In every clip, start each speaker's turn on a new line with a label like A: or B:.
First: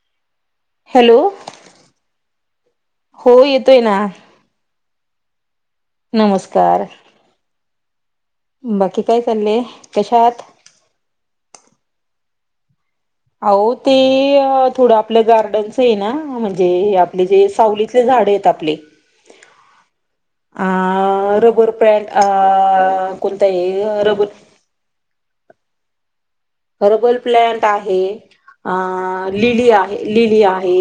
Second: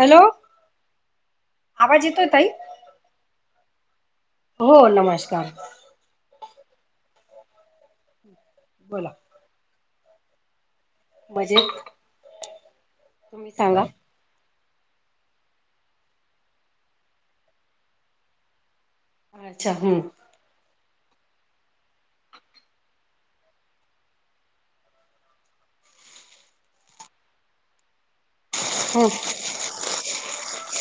A: Hello,
B: hello
A: आवाज येतोय ताई?
B: हो येतोय ना
A: हो, नमस्कार.
B: नमस्कार. बाकी
A: बोला
B: काय चालले, कशा आहात.
A: मजेत. तुम्ही
B: अहो,
A: सांगा
B: ते अ. थोडं आपलं गार्डनच आहे ना, म्हणजे, आपले जे सावलीतले झाड आहेत आपले.
A: अच्छा, हम्.
B: अ रबर पॅट, अ होतय रबर. हर्बल प्लंट आहे. अ
A: हम्म
B: लिली आहे, लिली आहे.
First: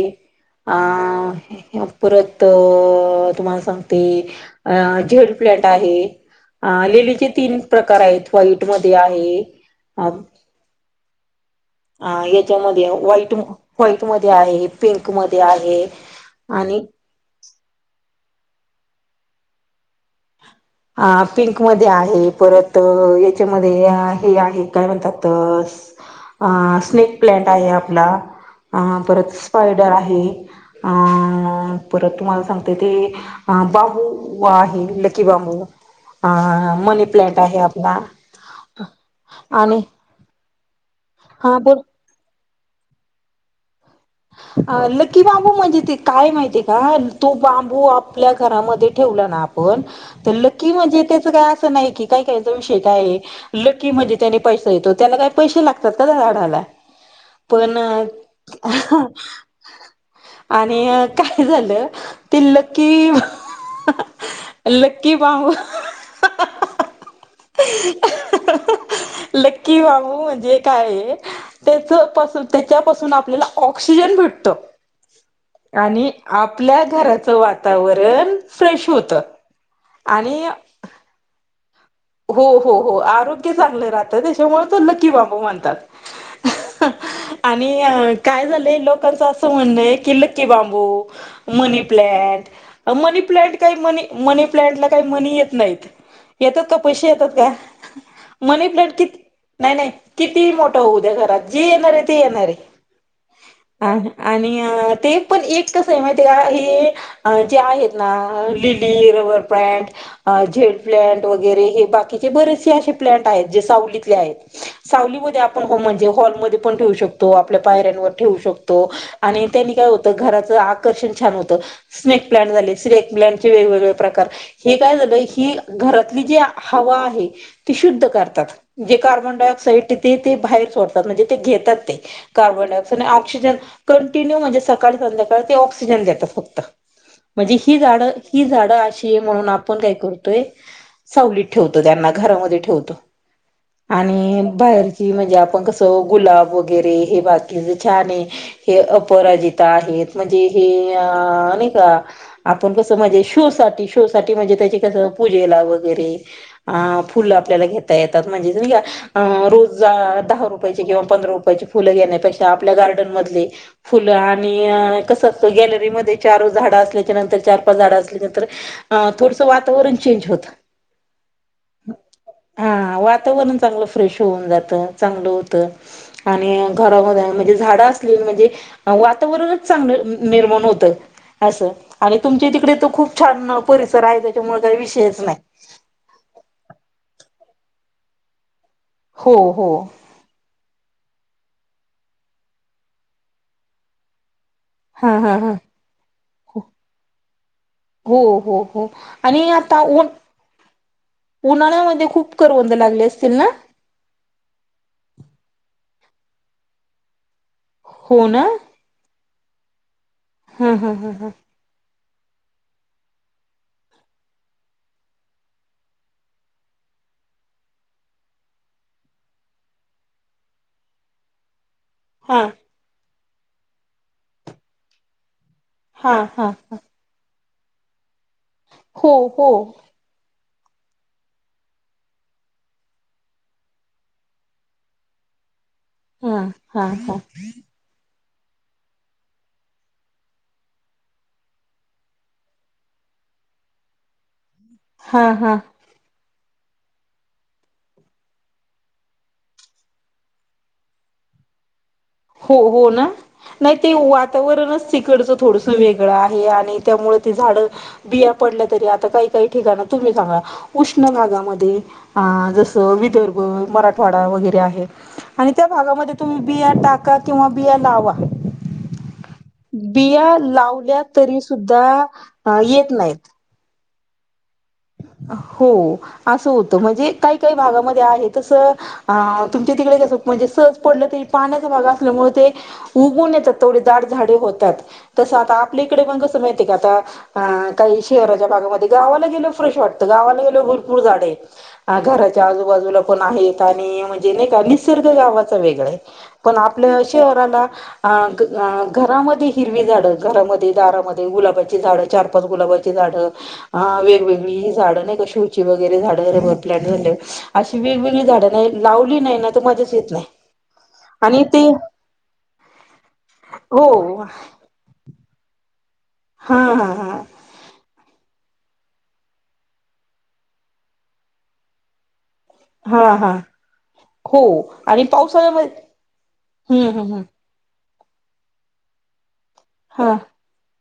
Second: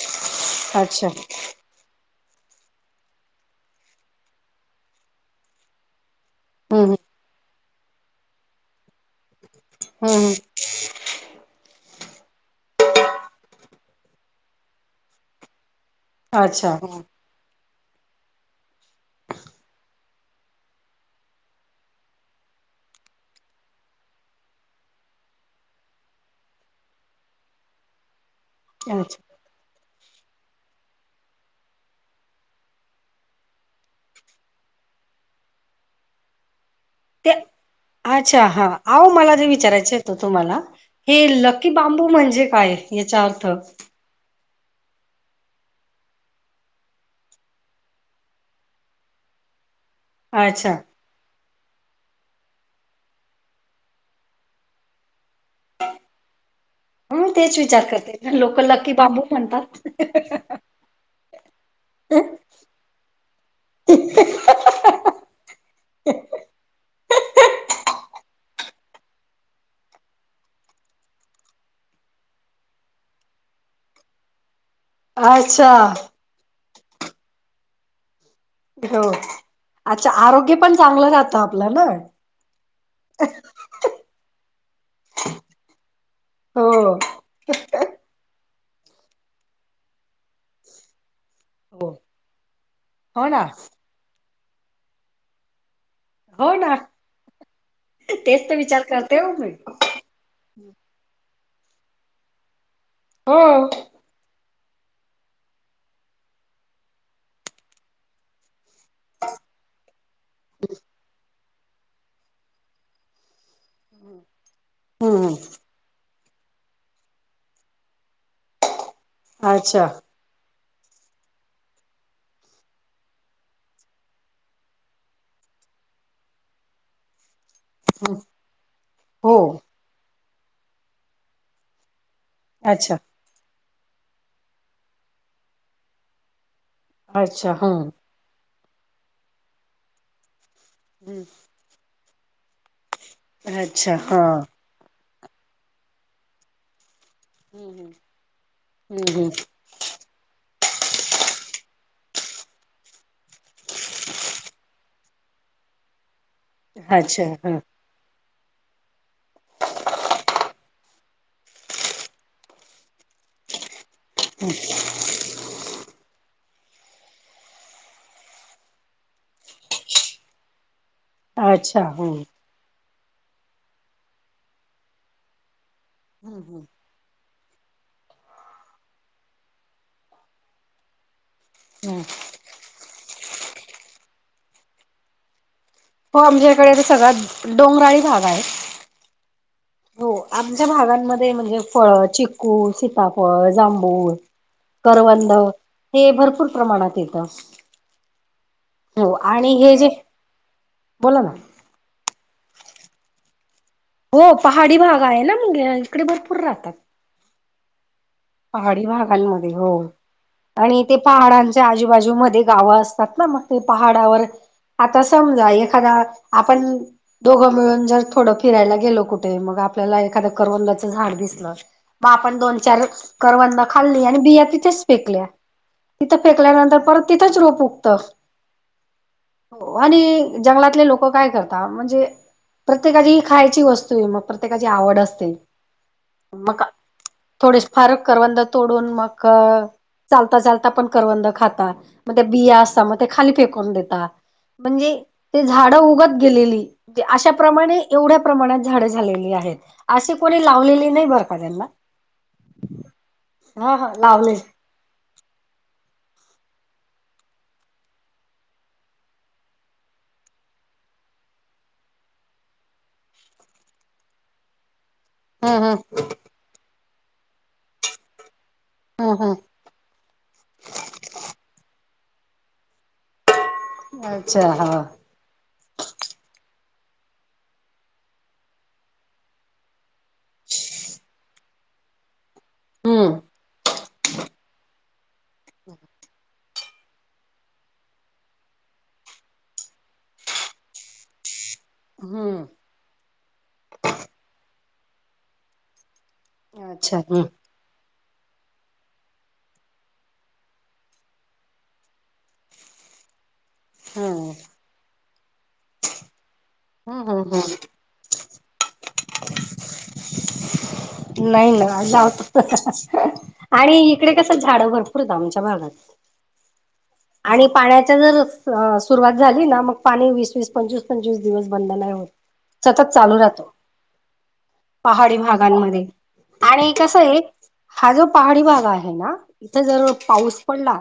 A: अच्छा
B: परत तुम्हाला सांगते, झेड प्लॅट आहे. अ
A: हम्म
B: लीलीचे तीन प्रकार आहेत, व्हाईट मध्ये आहे.
A: हम्म
B: अ याच्यामध्ये व्हाईट व्हाईट मध्ये आहे, पिंक मध्ये आहे.
A: अच्छा
B: आणि
A: ह.
B: अ पिंक मध्ये आहे. परत याच्यामध्ये हे आहे काय म्हणतात. अ स्नेक प्लॅट आहे. आपला अ
A: अच्छा
B: परत स्पायडर आहे. परत तुम्हाला सांगते ते. अ बांबू आहे, लकी बांबू. हा हा हा मनी.
A: ते
B: प्लॅन्ट आहे आपला
A: अच्छा, हा आहो मला जे
B: आणि
A: विचारायचं. तुम्हाला, हे
B: हा
A: लकी
B: बोल
A: बांबू म्हणजे काय याचा अर्थ?
B: लकी बांबू म्हणजे, ते काय माहितीय का? तो बांबू आपल्या घरामध्ये ठेवला ना? पण तर लकी
A: अच्छा
B: म्हणजे, त्याच काय असं नाही की. काहीचा विषय काय आहे? लकी म्हणे, त्यानी पैसा येतो. त्यांना काही पैसे लागतात का, त्या झाडायला?
A: मी तेच विचार करते. लोक लकी बांबू म्हणतात
B: आणि काय झालं, ते लकी. हा लकी बांबू हह. ह्ह्ह्ह. लकी बाबू म्हणजे काय आहे, त्याच्यापासून, त्याच्यापासून आपल्याला. ऑक्सिजन भेटतो.
A: अच्छा
B: आणि आपल्या घराचं वातावरण. फ्रेश
A: हो
B: होतं.
A: अच्छा,
B: आणि
A: आरोग्य पण चांगलं राहतं आपलं ना?
B: हो, हो आरोग्य चांगलं राहतं. त्याच्यामुळे तो लकी बाबू म्हणतात.
A: हो.
B: आणि काय झालंय, लोकांचं असं म्हणणंय कि, लकी बांबू. मनी
A: हो
B: प्लांट मनी
A: हो ना
B: प्लांट काही मनी, मनी प्लांट काही मनी येत नाहीत.
A: हो
B: येतात
A: ना
B: का पैसे येतात का
A: तेच तर
B: मनी
A: विचार
B: प्लांट किती
A: करते हो मी
B: नाही नाही कितीही मोठं होऊद्या घरात जी येणार आहे ते येणार आहे.
A: हो.
B: आणि ते पण एक कस आहे माहिती का हे जे आहेत ना [unintelligible] रबर प्लांट, झेड प्लांट वगैरे हे बाकीचे बरेचसे असे प्लांट आहेत जे सावलीतले आहेत
A: हम्म
B: सावलीमध्ये आपण होम म्हणजे हॉल मधील पण ठेऊ शकतो आपल्या पायऱ्यांवर ठेऊ शकतो आणि त्यांनी
A: अच्छा
B: काय होत घराच आकर्षण छान होतं. स्नेक प्लांट झाले स्नेक प्लांटचे वेगवेगळे प्रकार हे काय झालं ही घरातली जी हवा आहे ती शुद्ध करतात जे
A: हो
B: कार्बन डाय ऑक्साइड ते बाहेर सोडतात म्हणे ते घेतात ते कार्बन
A: अच्छा
B: डायऑक्साइड आणि ऑक्सि ऑक्सिजन कंटिन्यू म्हणजे सकाळी संध्याकाळी ते ऑक्सिजन देतात फक्त
A: अच्छा
B: म्हणजे ही
A: हम्म.
B: झाडं ही झाडं अशी आहे म्हणून आपण काय करतोय सावलीत ठेवतो त्यांना घरामध्ये ठेवतो.
A: अच्छा हा
B: आणि बाहेरची म्हणजे आपण कसं गुलाब वग गेरे हे बाकी
A: हम्म
B: छान आहे हे अपराजित आहेत म्हणजे हे अ नाही का आपण कसं म्हणजे शो साठी शो साठी म्हणजे त्याची कसं पूजेला वगैरे अ
A: अच्छा
B: फुलं
A: ह.
B: आपल्याला घेता येतात म्हणजे तुम्ही का अ रोज दहा रुपयाची किंवा पंधरा रुपयाची फुलं घेण्यापेक्षा आपल्या गार्डन मधले फुलं आणि कसं असतं गॅलरीमध्ये चार झाडं असल्याच्या नंतर चार पाच झाडं असल्यानंतर अ थोडसं वातावरण चेंज होतं.
A: अच्छा! हम्म.
B: हां वातावरण चांगलं फ्रेश होऊन जातं चांगलं होतं. आणि
A: हम्म
B: घरामध्ये म्हणजे झाड अस क्लीन म्हणजे वातावरणच चांगलं निर्माण होतं अस तुमच्या तिकडे तर खूप छान परिसर आहे त्याच्यामुळे काही विषयच नाही.
A: हो आमच्या इकडे सगळा डोंगराळी भाग आहे.
B: हो हो.
A: हो आमच्या भागांमध्ये म्हणजे फळ चिकू, सीताफळ, जांभूळ
B: हा
A: करवंद
B: हा हा
A: हे भरपूर
B: हो
A: प्रमाणात येतं.
B: हो हो हो आणि आता उन
A: बोला ना
B: उन्हाळ्यामध्ये खूप करवंद लागले असतील ना?
A: हो पहाडी भाग आहे ना मग इकडे भरपूर राहतात.
B: हो ना.
A: पहाडी भागांमध्ये हो
B: हा
A: आणि
B: हा
A: ते
B: हा
A: पहाडांच च्या आजूबाजूमध्ये गावं असतात ना मग ते पहाडावर आता समजा एखादा आपण दोघं मिळून जर थोडं फिरायला गेलो कुठे मग आपल्याला एखादं करवंदाचं झाड दिसलं. मग
B: हा
A: आपण दोन चार करवंद खाल्ली आणि बिया तिथेच फेकल्या.
B: हा
A: तिथं
B: हा हा
A: फेकल्यानंतर परत तिथंच रोप उगत
B: हो हो
A: आणि जंगलातले लोक काय करतात म्हणजे प्रत्येकाची ही खायची वस्तू आहे, मग प्रत्येकाची आवड असते.
B: हा
A: मग
B: हा हा
A: थोडीसे फार करवंद तोडून मग चालता चालता पण करवंद खाता, मग ते बिया असता मग ते खाली फेकून देता. म्हणजे
B: हा
A: ते
B: हा
A: झाडं उगत गेलेली अशा प्र्रमाणे एवढ्या प्रमाणात झाड झालेली आहेत अशी कोणी लावलेली नाही बर का त्यांना
B: हो हो ना नाही
A: हा हा
B: ते
A: लावले
B: वातावरणच तिकडचं थोडस वेगळं आहे आणि त्यामुळे ते झाड बिया पडल्या तरी आता काही काही ठिकाण तुम्ही सांगा उष्ण भागामध्ये अ जसं विदर्भ मराठवाडा वगैरे आहे आणि
A: हम्म
B: त्या
A: हम्म
B: भागामध्ये तुम्ही बिया टाका किंवा बिया लावा
A: हा हा
B: बिया लावल्या तरी सुद्धा येत नाहीत
A: अच्छा हा
B: हो असं होतं म्हणजे काही काही भागामध्ये आहे तसं तुमच्या तिकडे जसं म्हणजे सहज पडलं तरी पाण्याचा भाग असल्यामुळे ते
A: हम्म
B: उगून येतात तेवढी दाट झाडे होतात तसं आता आपल्या इकडे पण कसं माहितीय का आता अ काही शहराच्या भागामध्ये गावाला गेलो फ्रेश वाटतं गावाला गेलो भरपूर झाडे आहे घराच्या
A: हम्म
B: आजूबाजूला पण आहेत आणि म्हणजे नाही का निसर्ग गावाच वेगळ आहे पण
A: अच्छा
B: आपल्या
A: हम्म
B: शहराला अ घरामध्ये हिरवी झाडं घरामध्ये दारामध्ये गुलाबाची झाडं चार पाच गुलाबाची झाड अ
A: हम्म
B: वेगवेगळी झाडं नाही का शो ची वगैरे झाड झाड
A: हम्म हम्म हम्म
B: अशी वेगवेगळी झाडं नाही लावली नाही ना तर मजाच येत नाही आणि
A: नाही
B: ते
A: ना जावत आणि
B: हो
A: इकडे कस झाड भरपूर आहेत आमच्या भागात
B: हा हा हा
A: आणि पाण्याच्या जर सुरुवात झाली ना मग पाणी वीस वीस पंचवीस पंचवीस दिवस बंद नाही होत सतत
B: हा
A: चालू
B: हा
A: राहतो
B: हो आणि
A: पहाडी
B: पावसाळ्यामध्ये
A: भागांमध्ये आणि
B: हम्म
A: कसं
B: हम्म
A: आहे
B: हम्म
A: हा जो पहाडी भाग आहे ना इथं जर
B: हा
A: पाऊस पडला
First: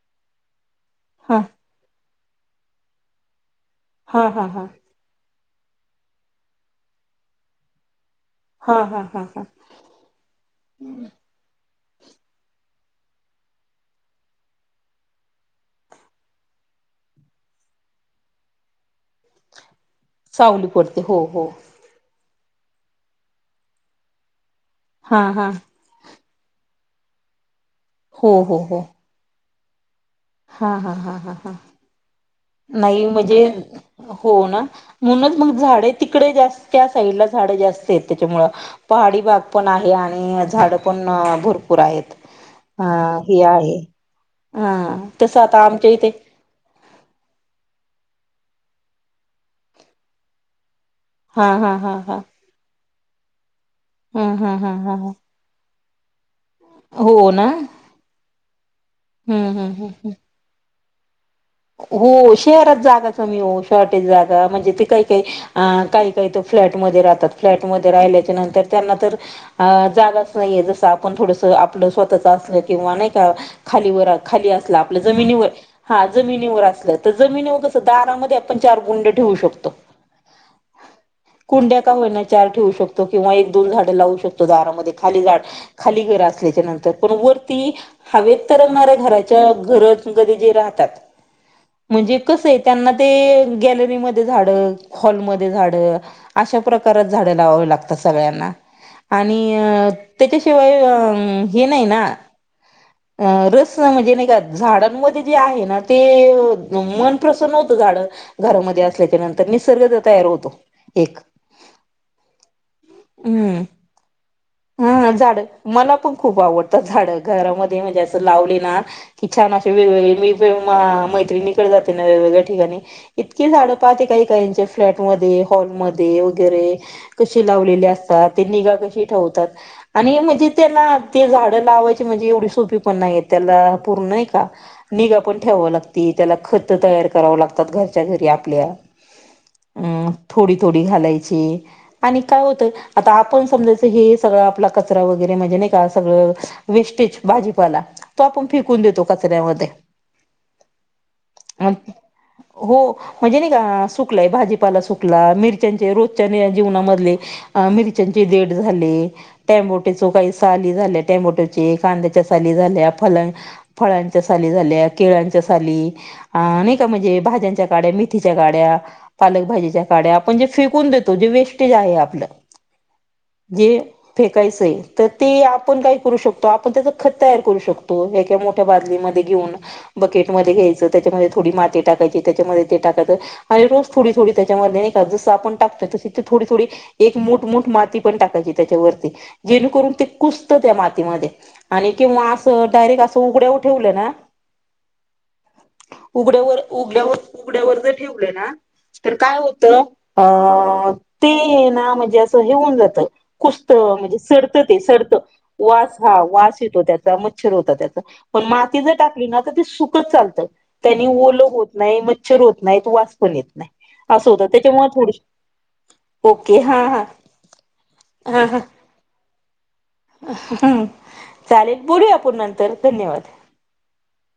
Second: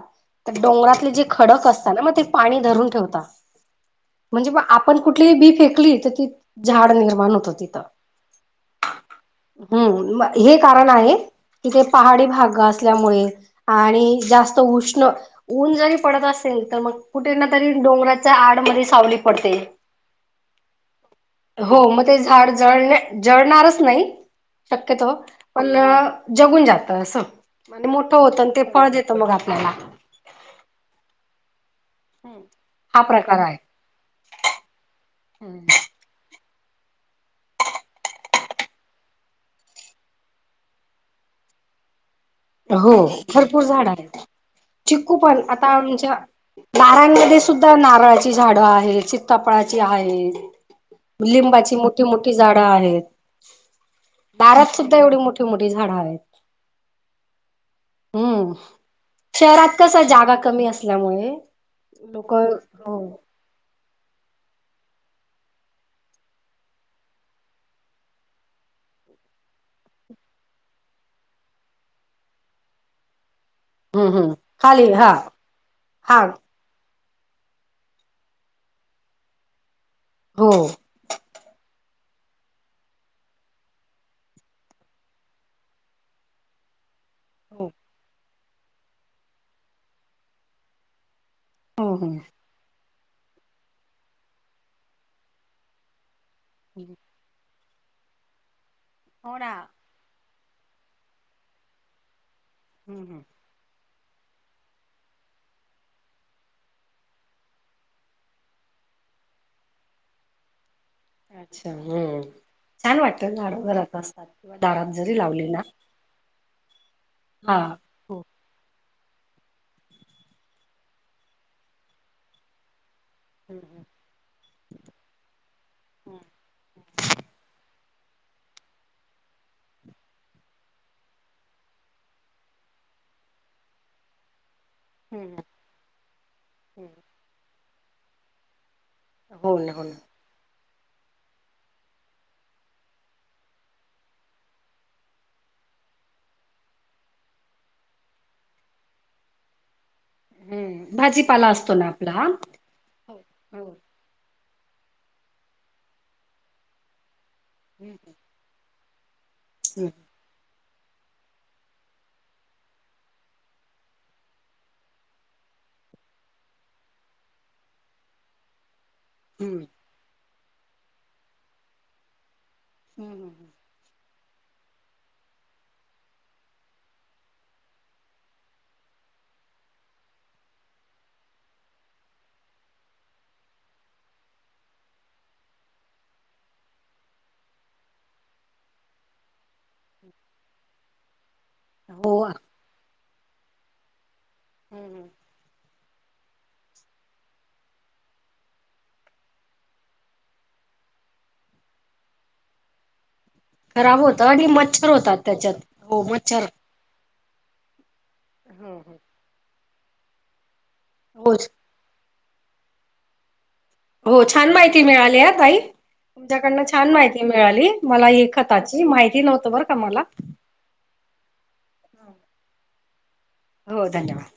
A: तर डोंगरा ती जी
B: हा
A: खडक असतात ती पाणी धरून ठेवतात
B: हा हा
A: म्हणजे मग
B: हा
A: आप आपण कुठलीही बी फेकली तर ती झाड निर्माण होतं तिथं
B: हा हा हा हा
A: हम्म म हे कारण आहे तिथे पहाडी भाग असल्यामुळे आणि जास्त उष्ण ऊन जरी पडत असेल तर मग कुठे ना तरी डोंगराच्या आडमध्ये सावली पडते
B: सावली पडते हो हो
A: हो मग ते झाड जळ जळणारच नाही शक्यतो
B: हा हा
A: पण जगून जातं असं म्हण मोठं
B: हो
A: होतं आणि
B: हो
A: ते
B: हो
A: फळ देत मग आपल्याला
B: हा हा हा हा हा
A: हा
B: नाही
A: प्रकार
B: म्हणजे हो ना म्हणूनच मग
A: आहे
B: झाड तिकडे जास्त त्या साईड ला झाडं जास्त आहेत त्याच्यामूळ पहाडी भाग पण आहे आणि झाड पण भरपूर आहेत अ
A: हो
B: हे
A: भरपूर
B: आहे
A: झाड आहेत
B: हा
A: चिक्ू पण
B: तसं
A: आता
B: इथे
A: आमच्या नारायणी मध्ये सुद्धा नारळाची झाडं आहेत सीताफळाची आहेत
B: हा
A: लिंबाची
B: हा हा
A: मोठी
B: हा
A: मोठी झाडं आहेत
B: हा हा हा
A: दारात
B: हा
A: सुद्धा
B: हा
A: एवढी मोठी े मोठी झाड आहेत
B: हो ना
A: हम्म
B: हम्म हम्म
A: शहरात कस
B: हम्म
A: जागा कमी असल्यामुळे
B: हो शेहरात जागा कमी हो शॉर्टेज जागा म्हणजे ते काही काही अ काही काही तर फ्लॅटमध्ये राहतात फ्लॅटमध्ये राहिल्याच्या नंतर त्यांना तर अ जागाच नाहीये जसं आपण थोडसं आपलं स्वतःच असलं किंवा नाही का
A: हम्म
B: खालीवर
A: हम्म
B: खाली असला आपल्या
A: हा
B: जमिनीवर हा
A: हा
B: जमिनीवर असल्या तर जमिनीवर कसं दारामध्ये आपण चार कुंड ठेवू शकतो.
A: हो.
B: कुंड्या का होईना चार ठेवू शकतो किंवा एक दोन झाडं लावू शकतो, दारामध्ये खाली झाड खाली घर असल्याच्यानंतर. पण वरती हवेत तरंगणाऱ्या घराच्या घर गज जे राहतात
A: हम्म
B: म्हणजे कसंय त्यांना ते गॅलरीमध्ये झाडं हॉलमध्ये झाडं अशा
A: हम्म
B: प्रकारात झाडं लावावी लागतात सगळ्यांना
A: हो
B: आणि
A: ना
B: अ त्याच्याशिवाय अ हे नाही ना
A: हम्म हम्म
B: रस त म्हणजे नाही का झाडांमध्ये जे आहे ना, ते मन प्रसन्न होतं झाडं घरामध्ये असल्याच्यानंतर निसर्गच तयार होतो एक.
A: अच्छा हम्म छान वाटतं, झाडं
B: हम्म
A: घरात असतात किंवा दारात
B: हा
A: जरी
B: झाड
A: लावली ना
B: मला पण खूप आवडतं झाडं
A: हा
B: घरामध्ये म्हणजे असं
A: हो
B: लावली ना कि छान असे वेगवेगळे मी आ मैत्रिणीकडं जाते ना वेगवेगळ्या ठिकाणी इतकी झाडं पाहते काही काहींच्या फ्लॅटमध्ये हॉलमध्ये वगैरे कशी लावलेले असतात, ते निगा कशी ठेवतात? आणि म्हणजे त्याला ते झाडं लावायची म्हणजे एवढी सोपी पण नाही, त्याला पूर्ण नाही का निगा पण
A: हम्म
B: ठेवावं लागती, त्याला खतं तयार करावं लागतात घरच्या घरी आपल्या.
A: हो ना हो ना
B: हम्म थोडी थोडी घालायची आणि काय होतं आता आपण समजायचं हे सगळं आपला कचरा वगैरे म्हणजे नाही का सगळं वेस्टेज भाजीपाला तो आपण फेकून देतो कचऱ्यामध्ये.
A: हम्म भाजीपाला
B: अ
A: असतो ना आपला
B: हो म्हणजे नाही
A: हो
B: का सुकलाय भाजीपाला सुकला मिरच्यांचे रोजच्या जीवनामधले
A: हम्म
B: मिरच्याचे देड झाले टॅमोटेचो काही साली झाल्या टॅमोटोचे, कांद्याच्या साली झाल्या फल फळांच्या साली झाल्या, केळांच्या साली अ नाही का म्हणजे भाज्यांच्या, काड्या मेथीच्या काड्या. पालक
A: हम्म
B: भाजीच्या काड्या आपण जे फेकून देतो जे वेस्टेज आहे आपलं,
A: हम्म
B: जे फेकायचंय तर ते आपण काय करू शकतो, आपण त्याचं खत तयार करू शकतो, हे काय मो ठ्या बादलीमध्ये घेऊन बकेटमध्ये घ्यायचं, त्याच्यामध्ये थोडी माती टाकायची, त्याच्यामध्ये ते टाकायचं आणि रोज थोडी थोडी त्याच्यामध्ये नाही का जसं आपण टाकतो तशी थोडी थोडी एक मुठमुठ माती पण टाकायची त्याच्यावरती. जेणेकरून ते कुसतं त्या मातीमध्ये आणि
A: हम्म
B: किंवा
A: हो
B: असं डायरेक्ट असं तू उघड्याऊ ठेवलं ना?
A: हम्म हम्म.
B: उघड्यावर उघड्यावर उघड्यावर जर ठेवलं ना तर काय होतं अ ते ना म्हणजे असं हे होऊन जातं कुसतं
A: खराब
B: म्हणजे
A: होतं आणि
B: सडतं ते
A: मच्छर
B: सडतं
A: होतात त्याच्यात
B: वास
A: हो
B: हा
A: मच्छर
B: वास येतो त्या चा. मच्छर होता त्याचं, पण
A: हो
B: माती जर टाकली ना तर ते सुकत चालतं त्यानी
A: हो हो
B: ओलं होत नाहीत, मच्छर होत नाहीत, वास पण येत नाही
A: हो
B: असं होतं
A: छान माहिती
B: त्याच्यामुळे थोडी
A: मिळाली आ ताई.
B: ओके
A: तुमच्याकडनं
B: हा
A: छान माहिती
B: हा
A: मिळाली, मला एक खताची माहिती नव्हतं बरं का मला.
B: हम्म. चालेल बोलूया आपूण नंतर धन्यवाद.
A: हो धन्यवाद!